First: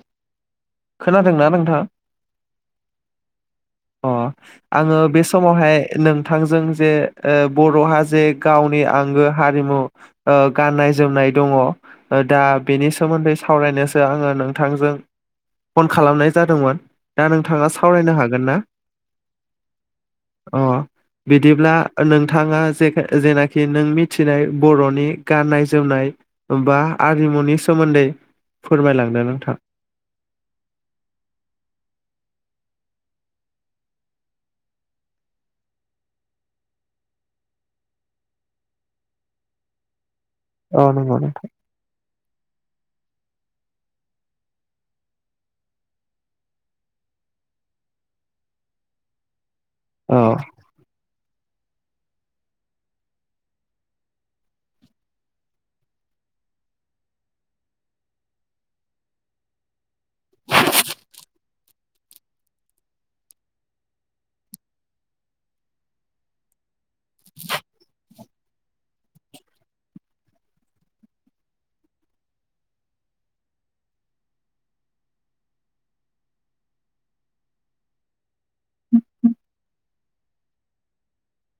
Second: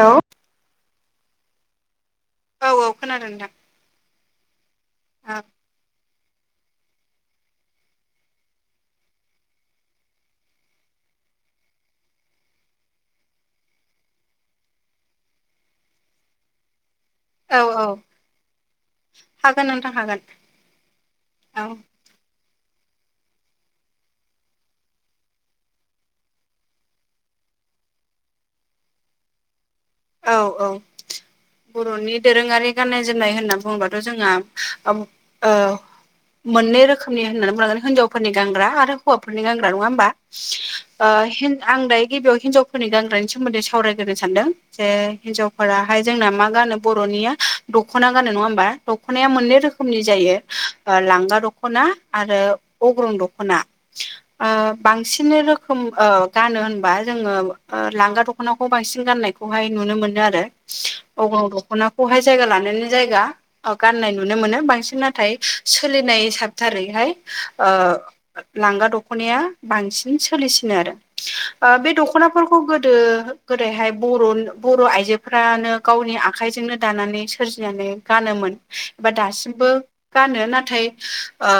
हेल' खोनादोंना नोंथाङा औ औ खोनादों थां। अ आङो बे समावहाय नोंथांजों जे बर'हा जे गावनि आंगो हारिमु गाननाय जोमनाय दङ दा बेनि सोमोन्दै सावरायनोसो आङो नोंथांजों फन खालामनाय जादोंमोन। दा औ नोंथाङा औ सावरायनो हागोन ना हागोन नोंथां हागोन अ औ बिदिब्ला नोंथाङा जे जेनाखि नों मिथिनाय बर'नि गाननाय जोमनाय। बा आरिमुनि सोमोन्दै फोरमायलांदों नोंथां। औ औ बर'नि दोरोङारि गाननाय जोमनाय होनना बुङोबाथ' जोंहा मोननै रोखोमनि होननानै बुंनांगोन हिनजावफोरनि गानग्रा आरो हौवाफोरनि गानग्रा नङा होमबा? औ नंगौ नोंथां आं दायो गिबियाव हिनजावफोरनि गानग्रानि सोमोन्दै सावरायग्रो सानदों। जे हिनजावफोराहाय जोंना मा गानो बर'निया दख'ना गानो नङा होमबा दख'नाया मोननै रोखो खनि औ जायो लांगा दख'ना आरो अग्रं दख'ना [inaudible] बांसिन रोखोम गानो होनबा जोङो लांगा दख'नाखौ बांसिन गाननाय खौहाय नुनो मोनो आरो अग दख'नाखौहाय जायगा लानायनि जायगा औ गाननाय नुनो मोनो बांसिन नाथाय सोलिनाय साबथारैहाय लांगा दख'नाया बांसिन सोलिसिनो आरो बे दख'नाफोरखौ गोदो गोदैहाय बर बर' आइजोफ्रानो गावनि आखाइजोंनो दानानै सोरजिनानै गानोमोन। एबा दासिमबो गानो नाथाय ओ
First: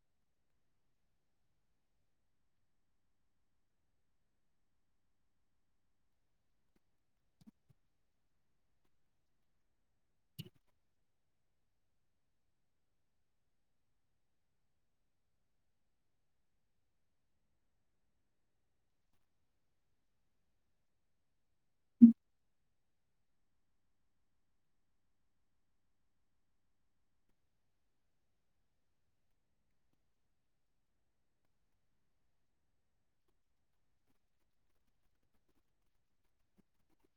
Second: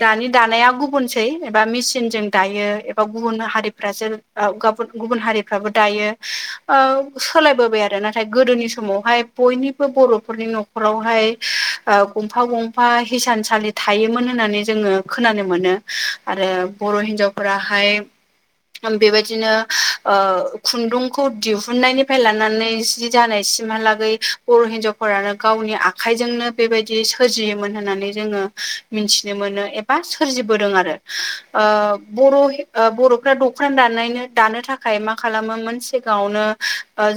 दानि दानाया गुबुनसै एबा मेचिनजों दायो एबा गुबुन हारिफ्रासो ग गुबुन हारिफ्राबो दायो। सोलायबोबाय आरो नाथाय गोदोनि समावहाय बयनिबो बर'फोरनि न'खर नखरावहाय गंफा गंफा हिसानसालि थायोमोन होननानै जोङो खोनानो मोनो। आरो बर' हिन्जावफोराहाय बेबायदिनो खुन्दुंखौ खौ दिहुननायनिफ्राय लानानै जि जानाय सिमहालागै बर' हिन्जावफोरानो गावनि आ आखाइजोंनो बेबायदि सोरजियोमोन होननानै जोङो मिथिनो मोनो एबा सोरजिबोदों आरो बर' बर'फ्रा दखनाान दानाय दानो थाखाय मा खालामोमोन। सिगाङावनो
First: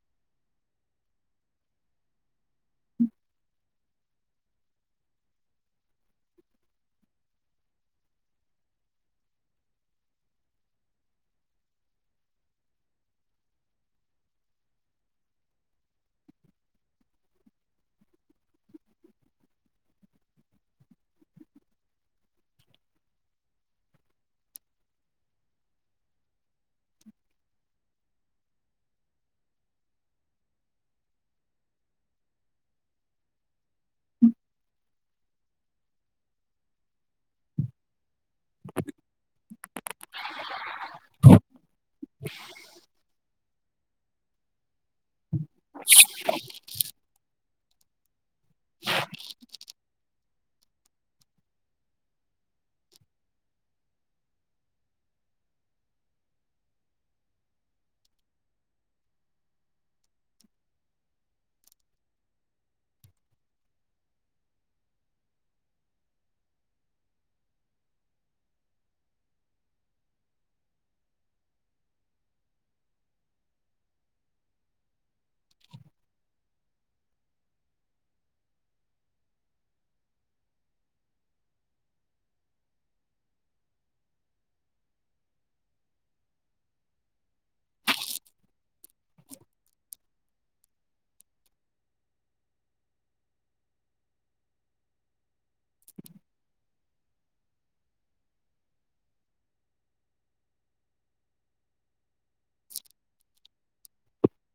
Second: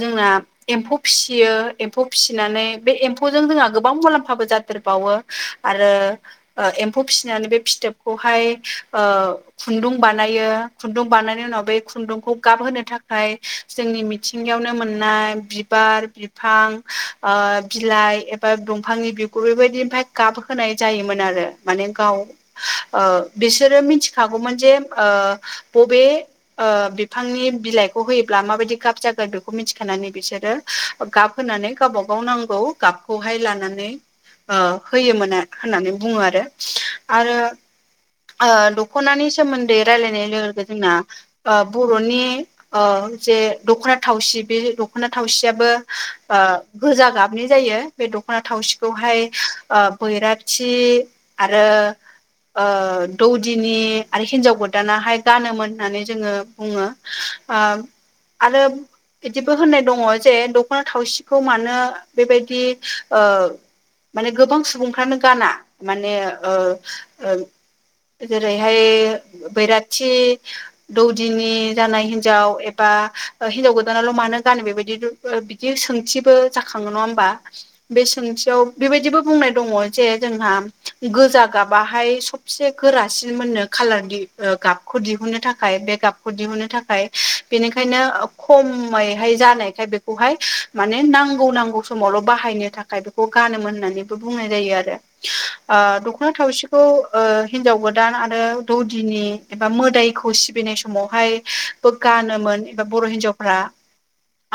जोंना एम्फौ फिसियो एम्फौ फिसिनानै बे एम्फौजों जोंहा गोबां मुलाम्फाबो जाथेरबावो आरो एम्फौ फिसिनानै बे फिथोबखौहाय खुन्दुं बानायो खुन्दुं बानायनायनि उनाव बे खुन्दुंखौ गाबहोनो थाखाय जोंनि मिथिंगायावनो मोननाय बिबार बिफां बिलाइ बा दंफांनि बिगुर बेबायदि ओमफ्राय गाब होनाय जायोमोन आरो माने गाव बिसोरो मिथिखागौमोन जे बबे बिफांनि बिलाइखौ होयो माबायदि गाब जागोन बेखौ मिथिखानानै बिसोरो गाब होनानै गावब गाव नांगौ गाब खौहाय लानानै ओ होयोमोन होननानै बुङो आरो आरो ओ दख'नानि सोमोन्दै रायलायनाय लोगो लोगो जोंना ओ बर'नि ओ जे दख'ना थावसि बे दख'ना थावसिया बो गोजा गाब नुनाय जायो बे दख'ना थावसिखौहाय बैराथि आरो ओ दौदिनि आरो हिनजाव गोदानाहाय गानोमोन होननानै जोङो बुङो आ आरो बिदिबो होननाय दङ जे दख'ना थावसिखौ मानो बेबायदि ओ माने गोबां सुबुंफ्रानो गाना माने ओ ओ जेरैहाय बैराथि दौदिनि जानाय हिन्जाव एबा बा हिनजाव गोदानाल' मानो गानो बेबायदि ओ बिदि सोंथिबो जाखाङो नङा होमबा बे सोंथियाव बेबायदिबो बुंनाय दङ जे जोंहा गोजा गाबाहाय स फिसो गोरासिन मोननो कालार दि ओ गाबखौ दिहुनो थाखाय बे गाबखौ दिहुनो थाखाय बेनिखायनो खमैहाय जानायखाय बेखौहाय माने नांगौ नांगौ समावल' बाहायनो था खाय बेखौ गानोमोन होननानैबो बुंनाय जायो आरो ओ दख'ना थावसिखौ ओ हिनजाव गोदान आरो दौदिनि एबा मोदायखौ सिबिनाय समावहाय गानोमोन एबा बर' हिनजावफ्रा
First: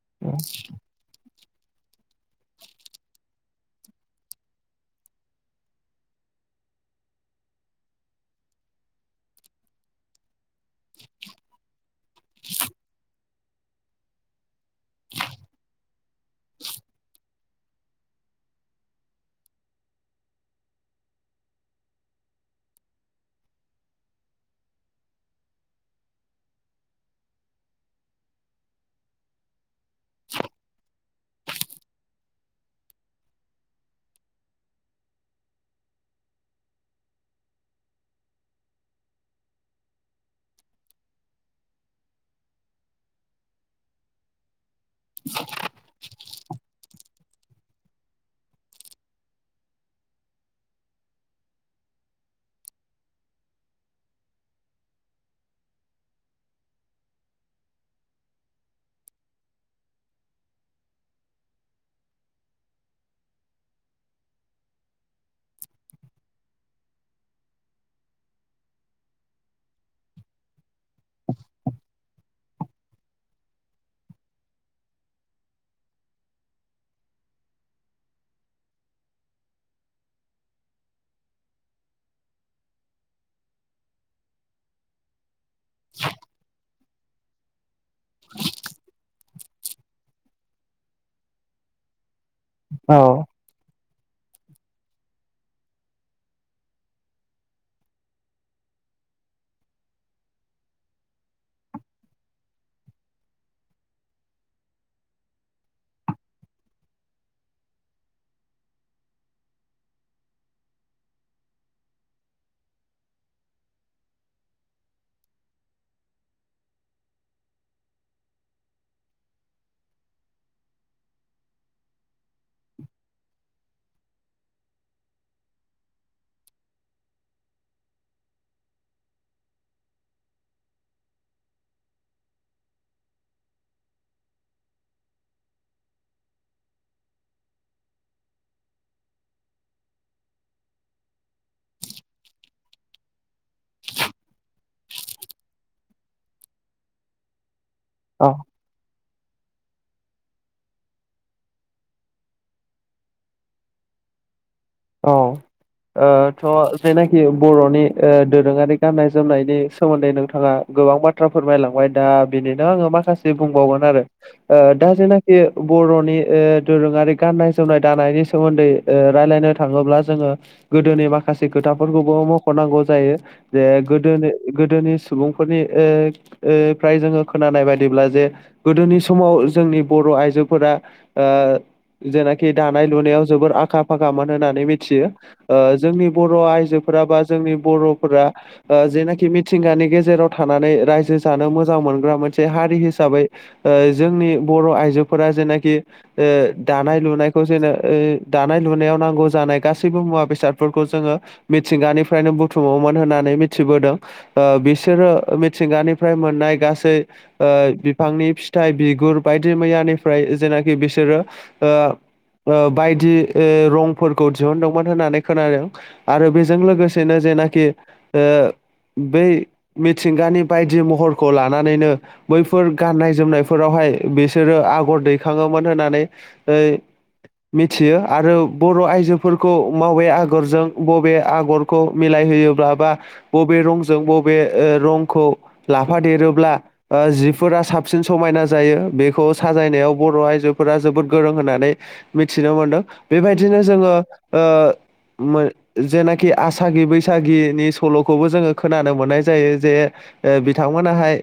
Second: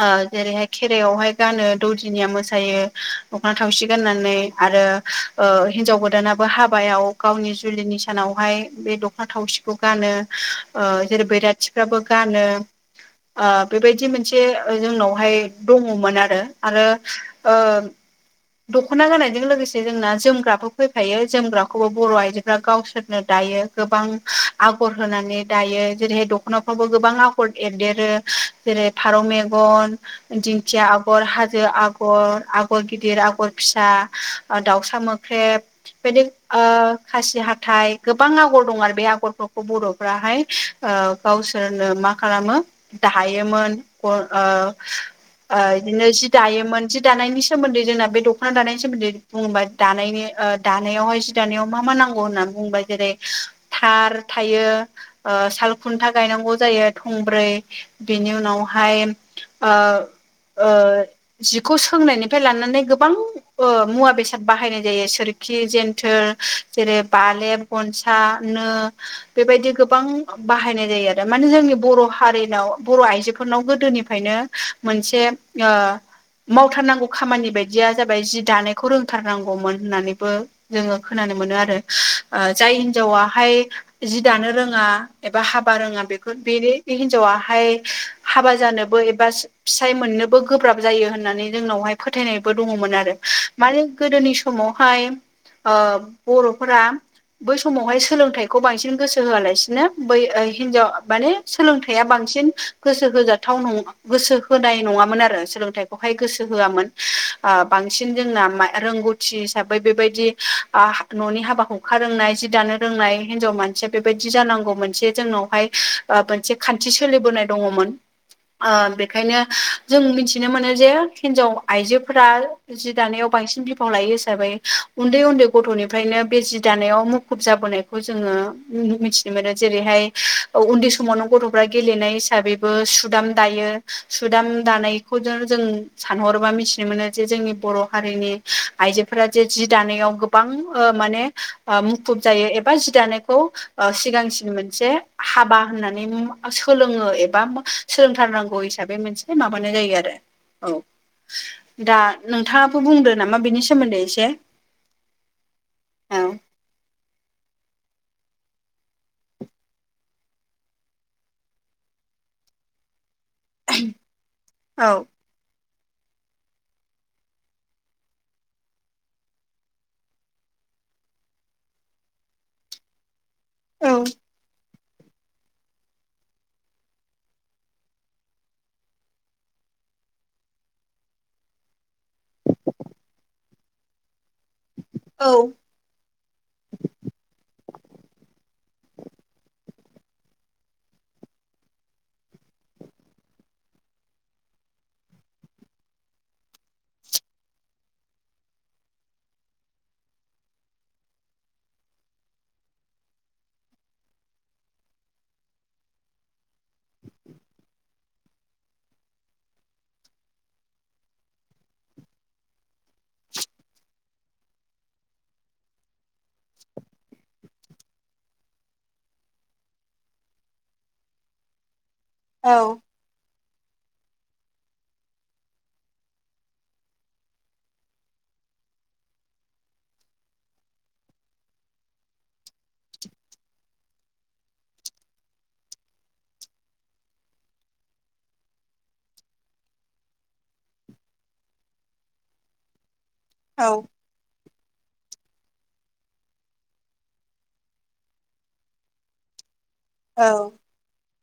ओ जेरैहाय खेराइायावहाय गानो दौदिनिया मोसायो दख'ना थावसि गाननानै आरो ओ हिन्जाव गोदानाबो हाबायाव गावनि जुलिनि सानावहाय बे दख'ना थावसि खौ गानो ओ जेरै बैराथिफ्राबो गानो ओ बेबायदि मोनसे जोंनावहाय दङमोन आरो आरो ओ दख'ना गानायजों लोगोसे जोंना जोमग्राबो फैफायो जोमग्राखौबो बर' आइजोफ्रा गावसोरनो दायो गोबां आगर होनानै दायो जेरैहाय दख'ना फ्रावबो गोबां आखर एरदेरो जेरै फारौ मेगन दिंखिया आगर हाजो आगर आगर गिदिर आगर फिसा दाउसा मो ख्रेब बेदि ओ खासि हाथाइ गोबां आगर दं आरो बे आगरफोरखौ बर'फ्राहाय ओ गावसोरनो मा खालामो धायोमोन ओ ओ इदिनो जि दायोमोन जि दानायनि सोमोन्दै जोंना बे दख'ना दानायनि सोमोन्दै बुङोबा दानायनि ओ दानायावहाय दानायाव मा मा नांगौ होननानै बुङोबा जेरै थार थायो साल खुन्था गायनांगौ जायो थंब्रै बेनि उनावहाय ओ ओ जिखौ सोंनायनिफ्राय लानानै गोबां ओ मुवा बेसाद बाहायनाय जायो सोरखि जेन्थोर जेरै बालेब गनसा नो बेबायदि गोबां बाहायनाय जायो आरो माने जोंनि बर' हारिनाव बर' आइजोफोरनाव गोदोनिफायनो मोनसे ओ मावथारनांगौ खामानि बायदिया जाबाय जि दानायखौ रोंथारनांगौमोन होननानैबो। जोङो खोनानो मोनो आरो जाय हिनजावाहाय जि दानो रोङा। एबा हाबा रोङा बेखौ बेनि हिन्जावाहाय। हाबा जानोबो एबा फिसाय मोननोबो गोब्राब जायो होननानै जोंनावहाय फोथायनाय। बो दङमोन औ आरो माने गोदोनि समावहाय ओ बर'फोरा बै समावहाय सोलोंथाइखौ बांसिन गोसो होआलासिनो। बै हिनजाव माने सोलोंथाइया बांसिन गोसो होजाथाव नङा गोसो होनाय नङामोन आरो सोलोंथाइखौहाय गोसो होआमोन बांसिन जोंना रोंगौथि। हिसाबै बेबायदि न'नि हाबा हुंखा रोंनाय जि दानो रोंनाय हाव मानसिया बेबायदि जानांगौ मोनसे जोंनावहाय मोनसे खान्थि सोलिबोनाय दङमोन। बेखायनो जों मिथिनो मोनो जे हिन्जाव आइजोफोरा। जि दानायाव बांसिन बिफाव लायो हिसाबै उन्दै उन्दै गथ'निफ्रायनो बे जि दानायाव मुखुब जाबोनाय। खौ जोङो नुनो मोनथिनो मोनो आरो। जेरैहाय उन्दै समावनो गथ'फ्रा गेलेनाय हिसाबैबो सुदाम दायो। सुदाम दानायखौ जों जों। सानहरोबा मिथिनो मोनो जे जोंनि बर' हारिनि आइजोफोरा जे जि दानायाव गोबां ओ माने मुखुब जायो एबा जि दानायखौ सिगांसि मोनसे हाबा होननानै सोलोङो एबा औ सोलोंथारनांगौ हिसाबै मोनसे मा? माबानाय जायो आरो औ दा नोंथाङाबो बुंदो नामा बेनि सोमोन्दै एसे। औ। औ थ' जायनाखि बर'नि दोरोङारि गाननाय जोमनायनि सोमोन्दै नोंथाङा। गोबां बाथ्रा फोरमायलांबाय दा बेनिनो आङो माखासे बुंबावगोन आरो औ दा जेनाखि बर'नि दोरोङारि गाननाय जोमनाय दानायनि सोमोन्दै रायलायनो। थाङोब्ला जोङो गोदोनि माखासे खोथाफोरखौबो मख'नांगौ जायो। जे औ गोदोनि गोदोनि सुबुंफोरनि फ्राय जोङो खोनानाय बायदिब्ला जे गोदोनि समाव जोंनि बर' आइजोफोरा जेनाखि दानाय लुनायाव जोबोर आखा फाखामोन होननानै मिथियो। औ जोंनि बर' आइजोफोरा बा जोंनि बर'फोरा। जेनाखि मिथिंगानि गेजेराव थानानै रायजो जानो मोजां मोनग्रा मोनसे हारि हिसाबै। जोंनि बर' आइजोफोरा जेनाखि दानाय लुनायखौ जेननो दानाय लुनायाव नांगौ। जानाय गासैबो मुवा बेसादफोरखौ जोङो मिथिंगानिफ्रायनो बुथुमोमोन होननानै मिथिबोदों। बिसोरो मिथिंगानिफ्राय मोननाय गासै। बिफांनि फिथाइ बिगुर बायदि मैयानिफ्राय जेनाखि बिसोरो बायदि रं फोरखौ दिहुनदोंमोन होननानै खोनादों आरो बेजों लोगोसेनो जेनाखि ओ बै मिथिंगानि बायदि महरखौ लानानैनो औ बैफोर गाननाय-जोमनाय फोरावहाय बिसोरो आगर दैखाङोमोन होननानै। मिथियो आरो। बर' आइजोफोरखौ मावे आगरजों बबे आगरखौ मिलायहोयोब्ला बा बबे रंजों बबे रंखौ लाफादेरोब्ला जिफोरा साबसिन समायना जायो बेखौ साजायनायाव बर' आइजोफोरा जोबोद गोरों होननानै। मिथिनो मोनदों बेबायदिनो औ जोङो। जेनाखि आसागि बैसागिनि सल'खौबो जोङो खोनानो मोननाय जायो जे औ बिथांमोनाहाय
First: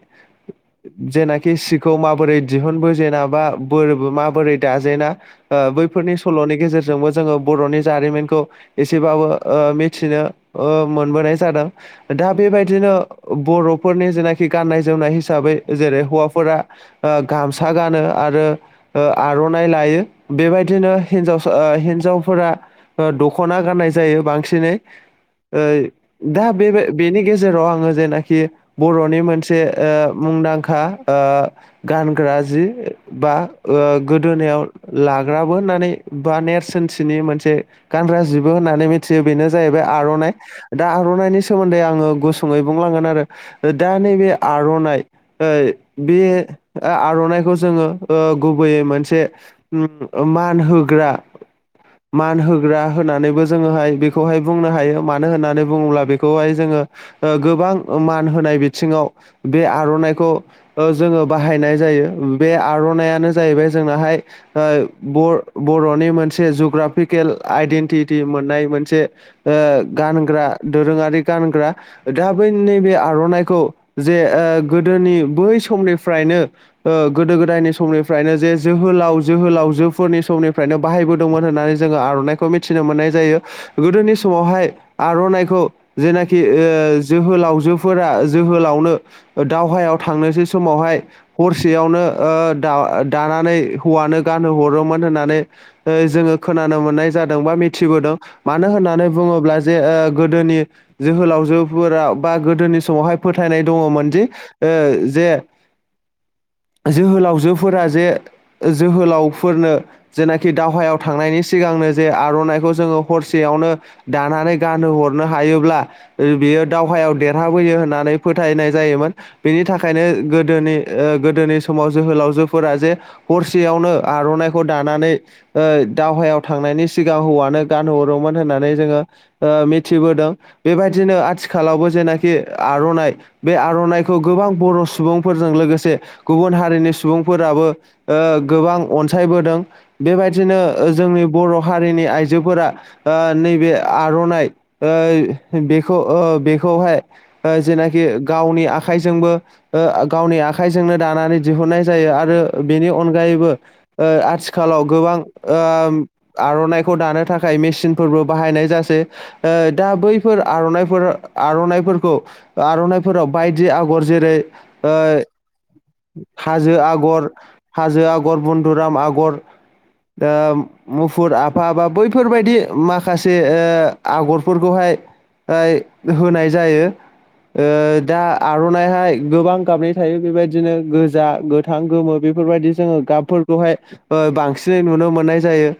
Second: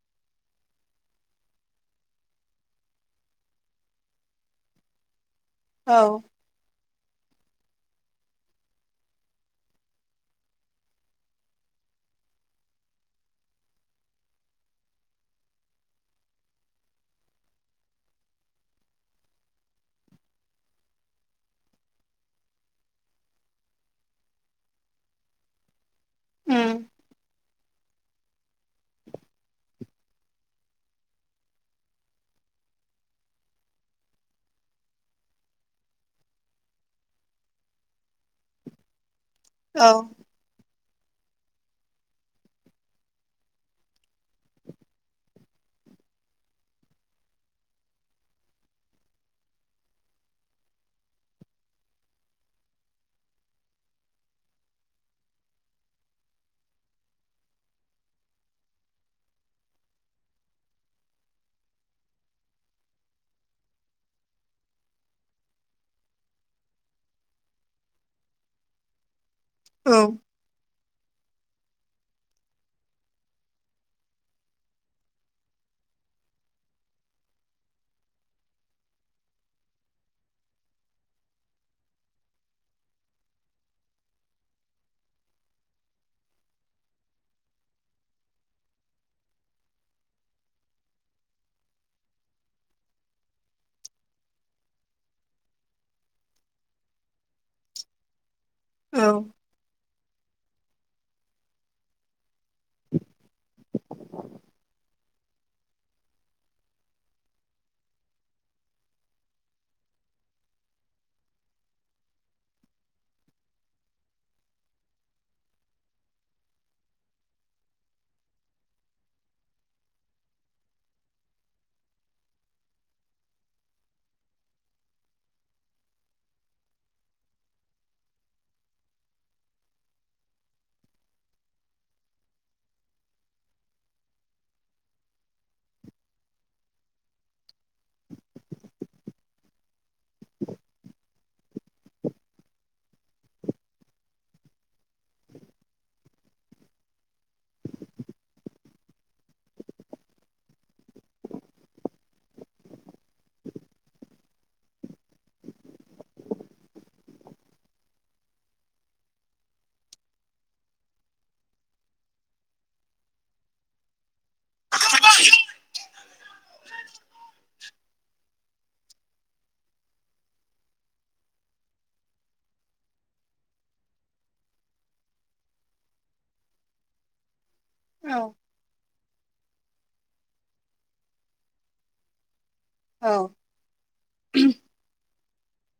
जेनाखि सिखौ माबोरै दिहुनबोजेना बा बोरबो माबोरै दाजेना। बैफोरनि औ सल'नि गेजेरजोंबो जोङो बर'नि जारिमिनखौ। एसेबाबो ओ मिथिनो ओ मोनबोनाय जादों नोंथाङा बेबायदिनो बर'फोरनि जेनाखि गाननाय जोमनाय हिसाबै जेरै हौवाफोरा ओ गामसा गानो आरो आर'नाइ लायो बेबायदिनो हिनजाव ओ हिनजावफोरा दख'ना गाननाय जायो बांसिनै ओ दा बे उम बेनि गे जेराव आङो जेनाखि बर'नि मोनसे ओ मुंदांखा ओ गानग्रा जि बा ओ गोदोनायाव लाग्राबो होननानै बा नेरसोनथिनि मोनसे गानग्रा जिबो होननानै मिथियो बेनो जाहैबाय औ आर'नाइ दा आर'नाइनि सोमोन्दै आङो गुसुङै बुंलांगोन आरो दा नैबे आर'नाइ ओ बे आर'नाइखौ जोङो गुबैयै मोनसे मान होग्रा मान होग्रा होननानैबो जोङोहाय बेखौहाय बुंनो हायो मानो होननानै बुङोब्ला बेखौहाय जोङो गोबां मान होनाय बिथिङाव बे आर'नाइखौ जोङो बाहायनाय जायो बे आर'नायानो जाहैबाय जोंनाहाय बर' बर'नि मोनसे जग्राफिकेल आइडेन्टिटि मोननाय मोनसे ओ औ गानग्रा दोरोङारि गानग्रा दा बै नैबे आर'नाइखौ जे ओ गोदोनि बै समनिफ्रायनो ओ गोदो गोदायनि समनिफ्रायनो जे जोहोलाव जोहोलाव जोफोरनि समनिफ्रायनो बाहायबोदोंमोन होननानै जोङो आर'नाइखौ मिथिनो मोननाय जायो गोदोनि समावहाय आर'नाइखौ जेनाखि जोहोलावजोफोरा जोहोलावनो दावहायाव थांनोसै समावहाय हरसेयावनो ओ दा दानानै हौवानो गानहो हरोमोन होननानै जोङो खोनानो मोननाय जादों बा मिथिबोदों मानो होननानै बुङोब्ला जे ओ गोदोनि जोहोलावजोफोराव बा गोदोनि समावहाय फोथायनाय दङमोन दि ओ जे जोहोलावजोफोरा जे जोहोलावफोरनो जेनाखि दावहायाव थांनायनि सिगांनो जे आर'नाइखौ जोङो हरसेयावनो दानानै गान हरनो हायोब्ला बियो दावहायाव देरहाबोयो होननानै फोथायनाय जायोमोन बेनि थाखायनो गोदोनि गोदोनि समाव जोहोलावजोफोरा जे हरसेयावनो आर'नाइखौ दानानै ओ दावहायाव थांनायनि सिगां हौवानो गानहरोमोन होननानै जोङो ओ मिथिबोदों बेबायदिनो आथिखालावबो जेनाखि आर'नाइ बे आर'नाइखौ गोबां बर' सुबुंफोरजों लोगोसे गुबुन हारिनि सुबुंफोराबो ओ गोबां अनसायबोदों बेबायदिनो जोंनि बर' हारिनि आइजोफोरा ओ नैबे आर'नाइ ओ बेखौ ओ बेखौहाय जेनाखि गावनि आखाइजोंबो ओ गावनि आखाइजोंनो दानानै दिहुननाय जायो आरो बेनि अनगायैबो ओ आ खालाव ओ गोबां आर'नाइखौ दानो थाखाय मेसिनफोरबो बाहायनाय जासै ओ दा बैफोर आर'नाफोर आर'नाइफोरखौ आर'नाइफोराव बायदि आगर जेरै ओ हाजो आगर हाजो आगर बन्धुराम आगर ओ मुफुर आफा बा बैफोरबायदि माखासे आगरफोरखौहाय ओ होनाय जायो औ दा आर'नायाहाय गोबां गाबनाय थायो बेबायदिनो गोजा गोथां गोमो बेफोरबायदि जोङो औ गाबफोरखौहाय ओ बांसिनै नुनो मोननाय जायो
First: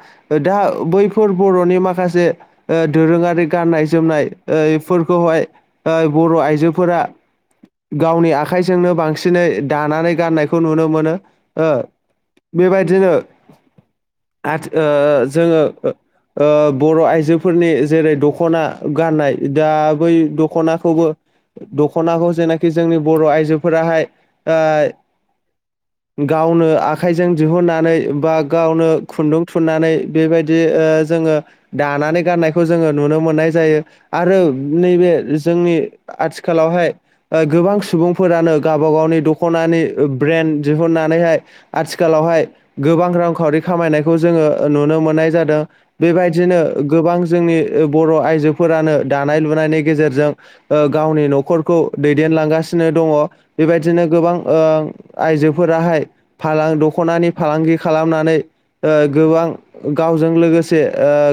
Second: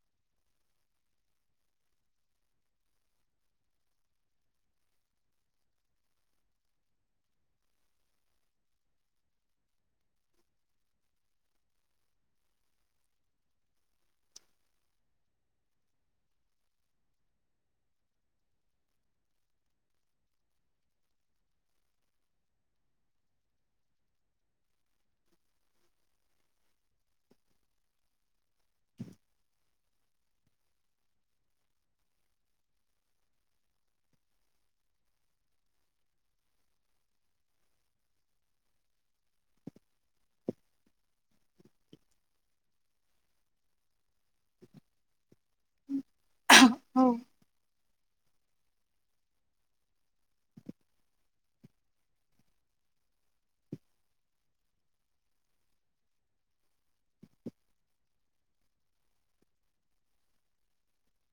दा बैफोर बर'नि माखासे ओ दोरोङारि गाननाय जोमनाय ओ इफोरखौहाय ओ बर' आइजोफोरा गावनि आखाइजोंनो बांसिनै दानानै गाननायखौ नुनो मोनो बेबायदिनो [unintelligible] जोङो ओ बर' आइजोफोरनि जेरै दख'ना गाननाय दा बै दख'नाखौबो। दख'नाखौ जेनाखि जोंनि बर' आइजोफोराहाय। गावनो आखाइजों दिहुननानै‌ बा गावनो खुन्दुं थुननानै बेबायदि जोङो। दानानै गाननायखौ जोङो नुनो मोननाय जायो आरो नैबे जोंनि आथिखालावहाय गोबां सुबुंफोरानो गावबा गावनि दख'नानि ब्रेन्ड दिहुननानैहाय। आथिखालावहाय गोबां रांखावरि खामायनायखौ जोङो नुनो मोननाय जादों। बेबायदिनो औ गोबां जोंनि बर' आइजोफोरानो दानाय लुनायनि गेजेरजों। ओ गावनि न'खरखौ दैदेनलांगासिनो दङ। बेबायदिनो गोबां आइजोफोराहाय फालां दख'नानि फालांगि खालामनानै गोबां गावजों लोगोसे